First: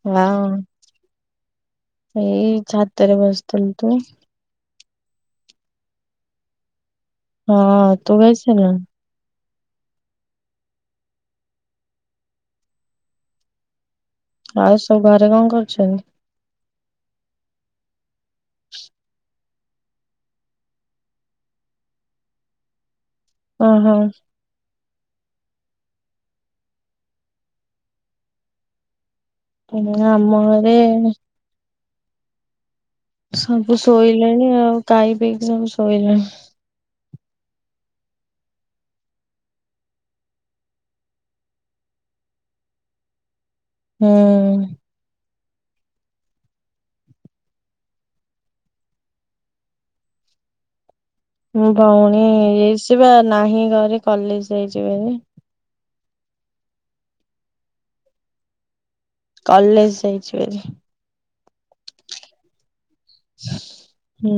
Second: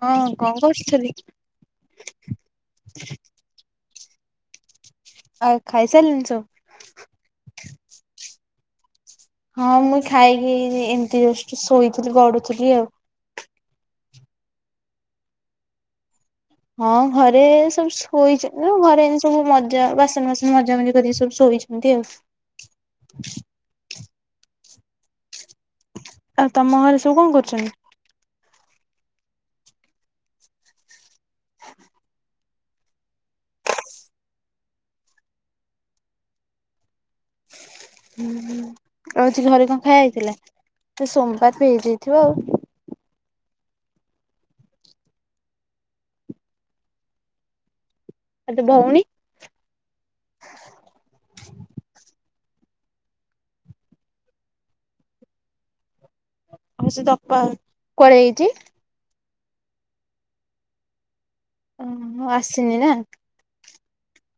ହଁ ଆଉ କଣ କହୁଥିଲି? ଏଇ ଛାତରେ ବସିଥିଲୁ। ତୁ? ଆଉ ଖାଇସାରିଲେଣି ସବୁ? ହଁ। ତୁ ଖାଇସାରିଲୁଣି? ହଁ ମୁଁ ଇ ଖାଇକି ଏମ୍ ତି ଜଷ୍ଟ୍ ଶୋଇଥିଲି ଗଢୁଥିଲି ଆଉ। ଆଉ ସବୁ ଘରେ କଣ କରୁଛନ୍ତି? ହଁ ଘରେ ସବୁ ଶୋଇଚ ଘରେ ଏମତି ସବୁ ମଜା ବାସନ ବାସନ। ମଜା ମଜା କରିକି ସବୁ ଶୋଇଛନ୍ତି ଆଉ। ଓହୋ। ଆଉ ତମ ଘରେ ସବୁ କଣ କରୁଚନ୍ତି? ଏଇନା ଆମ ଘରେ ସବୁ ଶୋଇଲେଣି ଆଉ ଖାଇ ପିଇକି ସବୁ ଶୋଇଲେଣି। ହୁଁ, ହୁଁ। ଆଉ [unintelligible] ଘରେ କଣ ଖାଇ ହେଇଥିଲା ସେ ସୋମବାର ବି ହେଇଯାଇଥିବ ଆଉ। ହୁଁ। ଆଉ ତୋ ଭଉଣୀ? ମୋ ଭଉଣୀ ଏ ସିଏବା ନାହିଁ ଘରେ କଲେଜ୍ ଯାଇଛି ହାରି। ଆଉ ସେ ଦପା କୁଆଡେ ଯାଇଚି? କଲେଜ୍ ଯାଇଛି ହାରି। ଓହୋ ଆସିନି ନା?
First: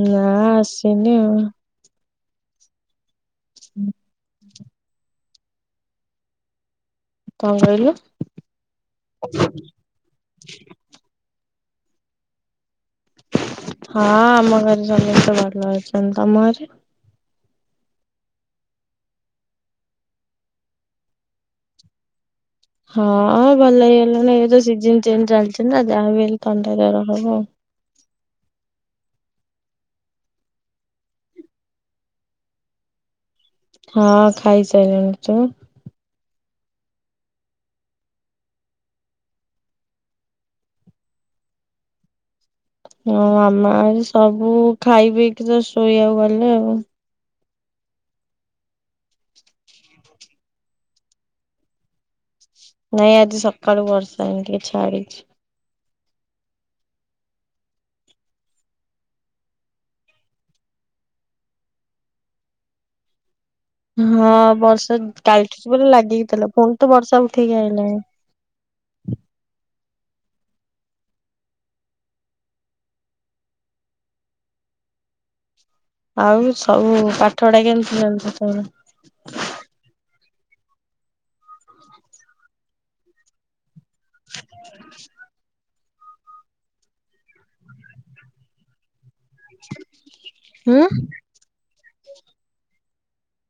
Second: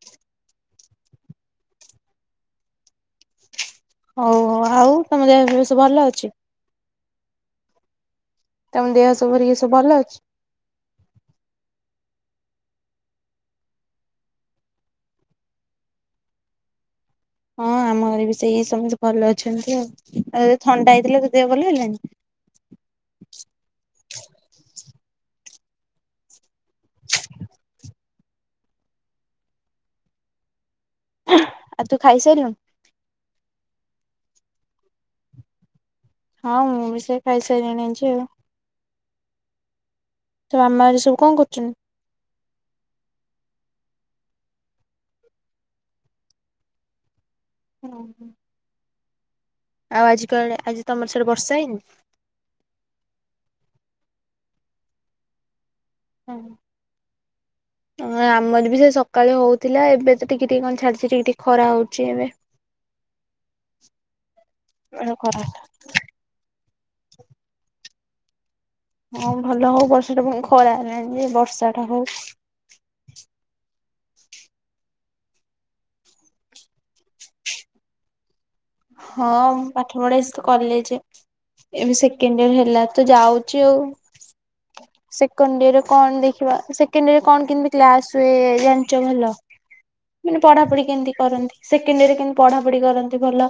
ନା ଆସିନି ଆଉ। ହୁଁ। ହଉ ହଉ ଆଉ ତମ ଦେହ ପାହ ସବୁ ଭଲ ଅଛି? କଣ କହିଲୁ? ତମ ଦେହ ସବୁ ହରିକା ଏ ସବୁ ଭଲ ଅଛି? ହଁ ଆମ ଘରେ ସମସ୍ତ ଭଲ ଅଛନ୍ତି ତମ ଘରେ? ହଁ ଆମ ଘରେ ବି ସେଇ ସମସ୍ତେ ଭଲ ଅଛନ୍ତି ଆଉ। ଆଉ ତତେ ଥଣ୍ଡା ହେଇଥିଲା ତୋ ଦେହ ଭଲ ହେଲାଣି? ହଁ ଭଲ ହେଇଗଲାଣି ଏ ତ ସିଜନ୍ ଚେଞ୍ଜ୍ ଚାଲିଚି ନା ଯାହାବି ହେଲେ ଥଣ୍ଡା ଜର ହବ। ଆଉ ତୁ ଖାଇସାଇଲୁଣି? ହଁ ଖାଇସାରିଲିଣି। ତୁ? ହଁ ମୁଁ ବି ସେ ଖାଇସାଇଲିଣି ଆଜି ଆଉ। ତୋ ମାମା ହରିକା ସବୁ କଣ କରୁଚନ୍ତି? ହଁ ଆମ ଆଜି ସବୁ ଖାଇ ପିଇକି ଯଷ୍ଟ ଶୋଇବାକୁ ଗଲେ ଆଉ। ହଁ, ହଁ। ଆଉ ଆଜି କୁଆଡେ ଆଜି ତମର ସିଆଡେ ବର୍ଷା ହେଇନି? ନାଇଁ ଆଜି ସକାଳୁ ବର୍ଷା ହେଇକି ଛାଡିଚି। [unintelligible] ଅଁ। ଆମର ବି ସେ ସକାଳେ ହଉଥିଲା। ଏବେ ତ ଟିକେ ଟିକେ କଣଛାଡିଛି ଟିକେ ଟିକେ ଖରା ହଉଛି ଏବେ। ହଁ ବର୍ଷା ବେଳେ ଖରା କାଲିଠୁ ପୁରା ଲାଗିକିଥିଲା। ପୁଣି ତ ବର୍ଷା ଉଠିକି ଆଇଲାଣି। ହଁ ଭଲ ହଉ ବର୍ଷା ଟା ଖରା ହେଲା ନୀ ଯେ ବର୍ଷା ଟା ହଉ। ଆଉ ସବୁ ପାଠ ପଢା କେମିତି ଚାଲିଚି ତୋର? ହଁ ମ ପାଠ ପଢା କଲେଜେ ଏବେ ସେକେଣ୍ଡ ଇୟର ହେଲା ଯାଉଛି ଆଉ। ସେକେଣ୍ଡିଅରେ କଣ ଦେଖିବା ସେ କେଣ୍ଡିଅରେ ରେ କଣ କେମିତି କ୍ଲାସ ହୁଏ ଜାଣିଚ ଭଲ ମାନେ ହୁଁ ପଢାପଢି କେମିତି କରନ୍ତି? ସେକେଣ୍ଡିୟରେ କେମତି ପଢାପଢି କରନ୍ତି ଭଲ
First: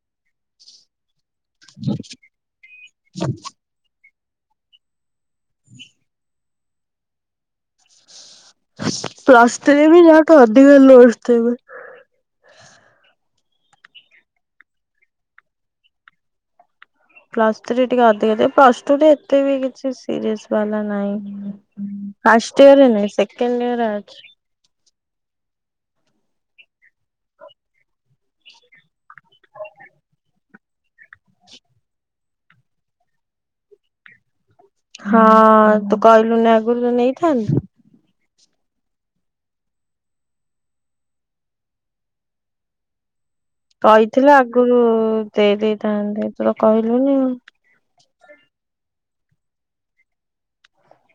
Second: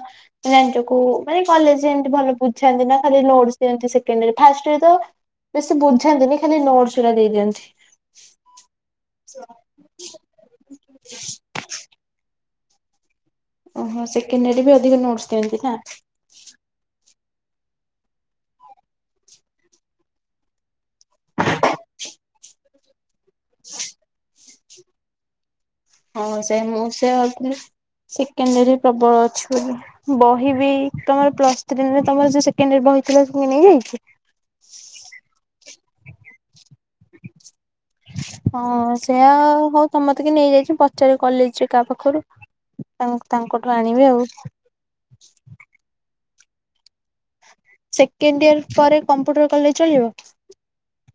ଜାଣିଛ କୁ ମାନେ କଲେଜରେ ଏମିତି ଭଲ ପୁ ଛନ୍ତି ନା ଖାଲି ନୋଟ୍ସ ଦିଅନ୍ତି ସେକେଣ୍ଡ୍ ଅର ଫାଷ୍ଟ ରେ ତ ବେଶୀ ବୁଝାନ୍ତିନି। ଖାଲି ନୋଟସ୍ ଉରା ଦେଇ ଦିଅନ୍ତି। ପ୍ଲସ୍ ଥ୍ରିରେ ବି ୟାଠୁ ଅଧିକ ଲୋଡ୍ସ ଦେବେ। ଓହୋ ସେକେଣ୍ଡଡ଼ିଅର ବି ଅଧିକ ନୋଟସ ଦିଅନ୍ତି ନା? ପ୍ଲସ ଥ୍ରୀ ଟିକେ ଅଧିକ ଦେବେ ପ୍ଲସ୍ ଟୁରେ ଏତେ ବି କିଛି ସିରିଏସ ବାଲା ନାହିଁ। ଫାଷ୍ଟୟରେ ନାଇ ସେକେଣ୍ଡଇୟର୍ ଅଛି। ହଁ ସେ ମୁଁ ସେ ଭାବୁଥିଲି ସେକେଣ୍ଡଇୟର ବି ପ୍ରବଳ ଅଛି ବୋଲି ବହି ବି ତମର ପ୍ଲସ୍ ଥ୍ରୀରେ ତମର ଯଉ ସେକେଣ୍ଡ ଇୟର ବହିଥିଲା ସେକିଏ ନେଇଯାଇଛି? ହଁ ତୁ କହିଲୁନି ଆଗରୁ ତୁ ନେଇଥାନ୍ତୁ? ହଁ ସେଇୟା ହଉ ତମତେ କିଏ ନେଇଯାଇଛି ପଚାରେ କଲେଜରେ କା ପାଖରୁ। ତା ତାଙ୍କଠୁ ଆ କହିଥିଲେ ଆଗରୁ ଦେଇ ଦେଇେଇଥାନ୍ତି ତୁ ତ କହିଲୁନି ଆଉ। ସେକେଣ୍ଡ ଇୟର ପରେ କମ୍ପ୍ୟୁଟର କଲେଜ ଚଳିବ?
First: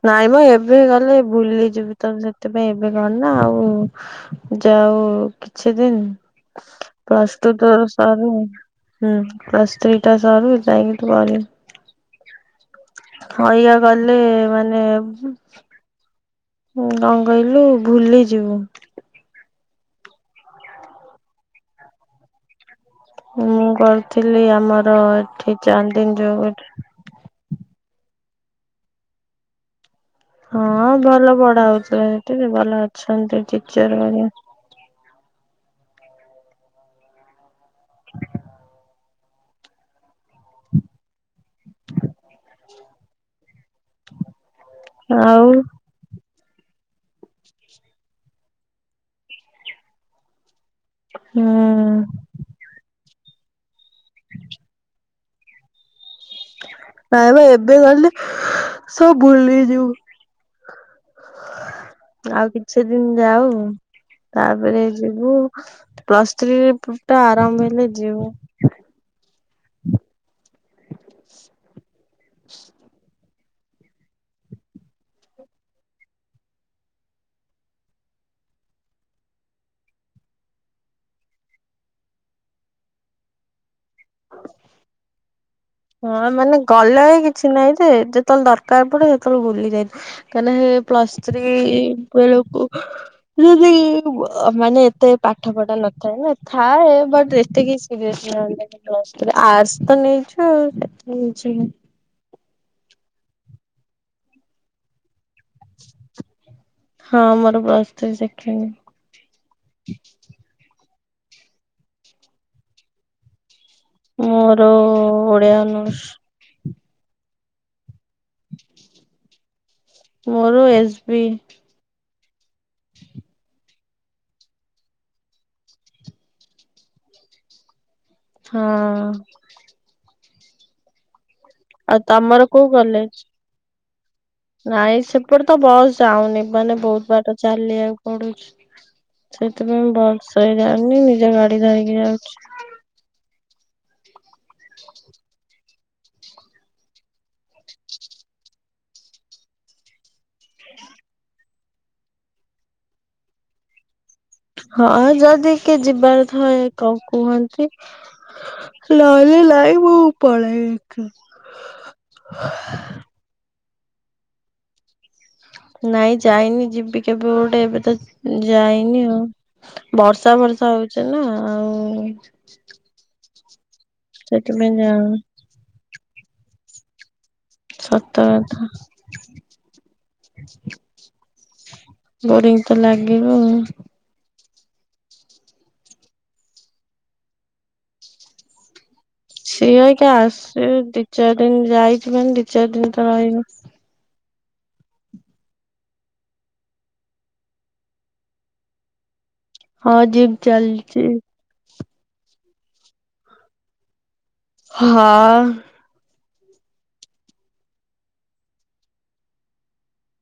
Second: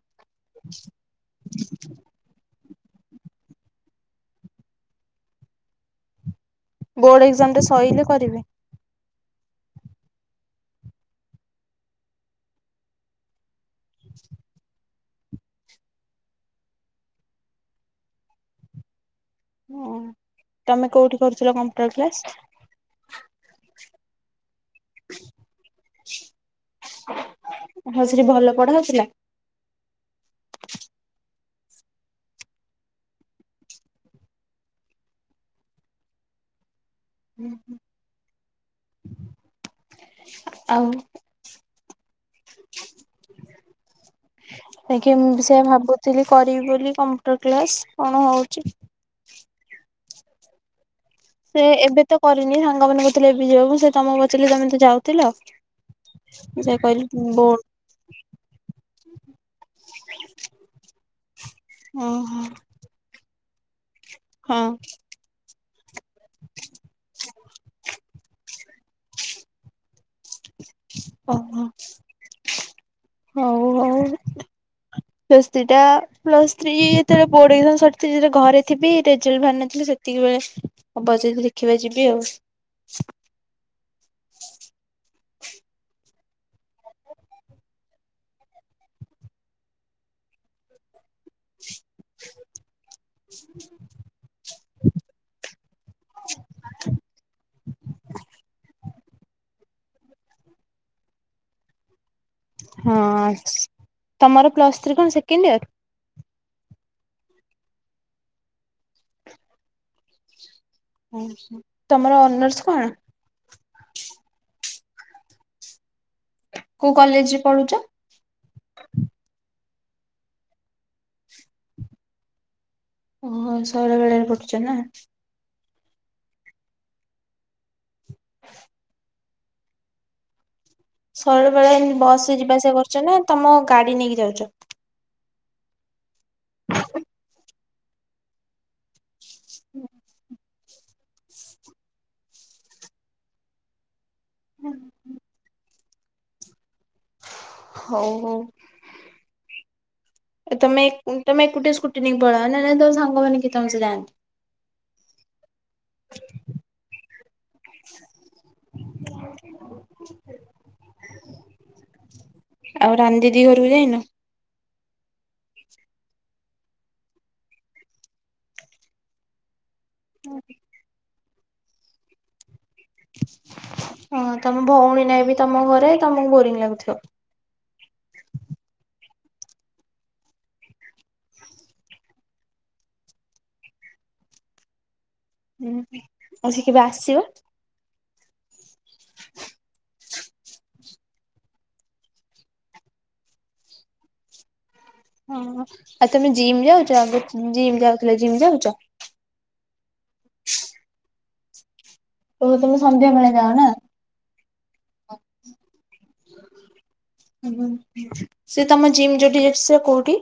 ନାଇଁ ମ ଏବେ କଲେ ଭୁଲିଯିବି ତମେ ସବ ସେଥି ପାଇ ଏବେ କଣ ନା ଆଉ ଯାଉ କିଛି ଦିନି ବୋର୍ଡ ପ୍ଲସ ଏକ୍ଜାମ ଟୁ ଟା ତୋର ସଇଲେ ସରୁ। କରିବେ। ହୁଁ ପ୍ଲସ୍ ଥ୍ରୀ ଟା ସରୁ ଯାଇକି ତୁ କରିବୁ। ହଇଆ ଗଲେ ମାନେ ହୁଁ କଣ କହିଲୁ ଭୁଲି ଯିବୁ। ହ ତମେ କୋଉଠି କରୁଥିଲ କମ୍ପ୍ୟୁଟର କ୍ଲାସ? ମୁଁ କରିଥିଲି ଆମର ଏଠି ଚାନ୍ଦିନ ଯୋଉ ଗୋଟେ ହଁ ସେଠି ଭଲ ପଢା ହଉଥିଲା? ହଁ ଭଲ ପଢାହଉଥିଲା ସେଟି ଭଲ ଅଛନ୍ତି ଟିଚର ମାନେ ହୁଁ ହୁଁ। [inaudible] ଆଉ ଆଜ୍ଞା ମୁଁ ବି ଆଉ ସେଆ ଭାବୁ ଥିଲି କରିବି ବୋଲି କମ୍ପ୍ୟୁଟର କ୍ଲାସ କଣ ହଉଛି? ସେ ଏବେ ହୁଁ ତ କରିନି ସାଙ୍ଗ ମାନେ କହୁଥିଲେ ଏବେ ଯିବାକୁ ସେ ତମକୁ ପଚାରିଲି ତମେ ତ ଯାଉଥିଲ। ମୁଁ ସେୟା କହିଲି ନାଇବା ବୋର୍ଡ ଏବେ ଗଲେ ସବୁ ଭୁଲି ଯିବୁ। ହୁଁ ହୁଁ। ସେଦିନ ଯାଉ ତାପରେ ଯି ବୁ ପ୍ଲସ୍ ଥ୍ରୀ ଟା ଆରମ୍ଭ ହେଲେ ଯିବୁ। ଓହୋ। ହଉ ହଉ। ପ୍ଲସ୍ ଥ୍ରୀ ଟା ପ୍ଲସ୍ ଥ୍ରୀ ଯେତେବେଳେ ବୋଡ଼ ଏଗଜାମ ସ ଘରେ ଥିବି ରେଜଲ୍ଟ ବାହାରିିନଥିଲା ସେ ତିକି ବେଳେ ହବ ଯଦି ଦେଖିବା ଯିବି ଆଉ। ହଁ ମାନେ ଗଲେ କିଛି ନାହିଁ ଯେ ଯେତେବେଳେ ଦରକାର ପଡେ ହେତେବେଳେ ଭୁଲି ଯାଇ [unintelligible] ହେ ପ୍ଲସ୍ ଥ୍ରୀ ବେଳକୁ ଯଦି ମାନେ ଏତେ ପାଠ ପଢା ନଥାଏ ନା ଥାଏ ବଟ ଏତିକି [unintelligible] [unintelligible] ଆର୍ଟ୍ସ ତ ନେଇଛୁ ଆଉ [unintelligible] ହଁ ଆର୍ଟ୍ସ। ତମର ପ୍ଲସ୍ ଥ୍ରୀ କଣ ସେକେଣ୍ଡ ଇୟର? ହଁ ମୋର ପ୍ଲସଥ୍ରୀ ସେକେଣ୍ଡ ତମର ଅନର୍ସ କଣ? ମୋର ଓଡିଆ ଅନର୍ସ। କୋଉ କଲେଜ ରେ ପଢୁଚ? ମୋର ଏସ୍ ବି। ଓହୋ ଶଇଳ ବେଳାରେ ପଠୁଛ ନା? ହଁ। ଶୈଳବାଳା ଏମିତି ଆଉ ବସ୍ ତମର ଯିବା କୋଉ ଆସିବା କରୁଛ କଲେଜ? ନା ତମ ଗାଡ଼ି ନେଇକି ଯାଉଛ? ନାଇଁ ସେପଟେ ତ ବସ୍ ଯାଉନି ମାନେ ବହୁତ ବାଟ ଚାଲିବାକୁ ପଡୁଛି। ସେଥିପାଇଁ ବସ ରେ ଯାଉନି ନିଜ ଗାଡି ଧରିକି ଯାଉଛି। [unintelligible] ହଉ ହଉ। ଏ ତମେ ଉଁ ତମେ ଏକୁଟିଆ ସ୍କୁଟି ନେଇକି ପଳାଅ ନା ତମ ସାଙ୍ଗ ମାନେ କି ତମେ ସହ ଯାଆନ୍ତି? ହଁ ଯଦି କିଏ ଯିବାର ଥାଏ କ କୁହନ୍ତି। ନହେଲେ ଲାଇ ମୁଁ ପଳାଏ ଏକା। ଆଉ ରାନ୍ ଦିଦି ଘରକୁ ଯାଇନ? ନାଇଁ ଯାଇନି ଯିବି କେବେ ଗୋଟେ ଏବେ ତ ଯାଇନି ଆଉ। ବର୍ଷା ବର୍ଷା ହଉଛି ନା ଆଉ ହଁ ତମ ସେଥିପାଇଁ ଭଉଣୀ ଯାଉନି। ନାହିଁ ବି ତମ ଘରେ ତମକୁ ବୋରିଂ ଲାଗୁଥିବ। ସତ କଥା। ବୋରିଙ୍ଗ ତ ଲାଗିବ ଆଉ। ହୁଁ ଆଉ ସେ କେବେ ଆସିବ? ସିଏ ରହିକା ଆସିବ ଦି ଚାରି ଦିନ ଯାଇଛି ମାନେ ଦି ଚାରି ଦିନ ତ ରହିବ। ହଁ ଆଉ ତମେ ଜିମ୍ ଯାଉଛ ଉଁ ଜିମ୍ ଯାଉଥିଲ ଜିମ୍ ଯାଉଛ? ହଁ ଜିମ୍ ଚାଲଛି। ଓହୋ ତମେ ତମେ ସନ୍ଧ୍ୟାବେଳେ ଯାଅ ନା? ହଁ। ସେ ତମ ଜିମ୍ ଯୋଠି ଯାଉଛ ସେଟା କୋଉଠି?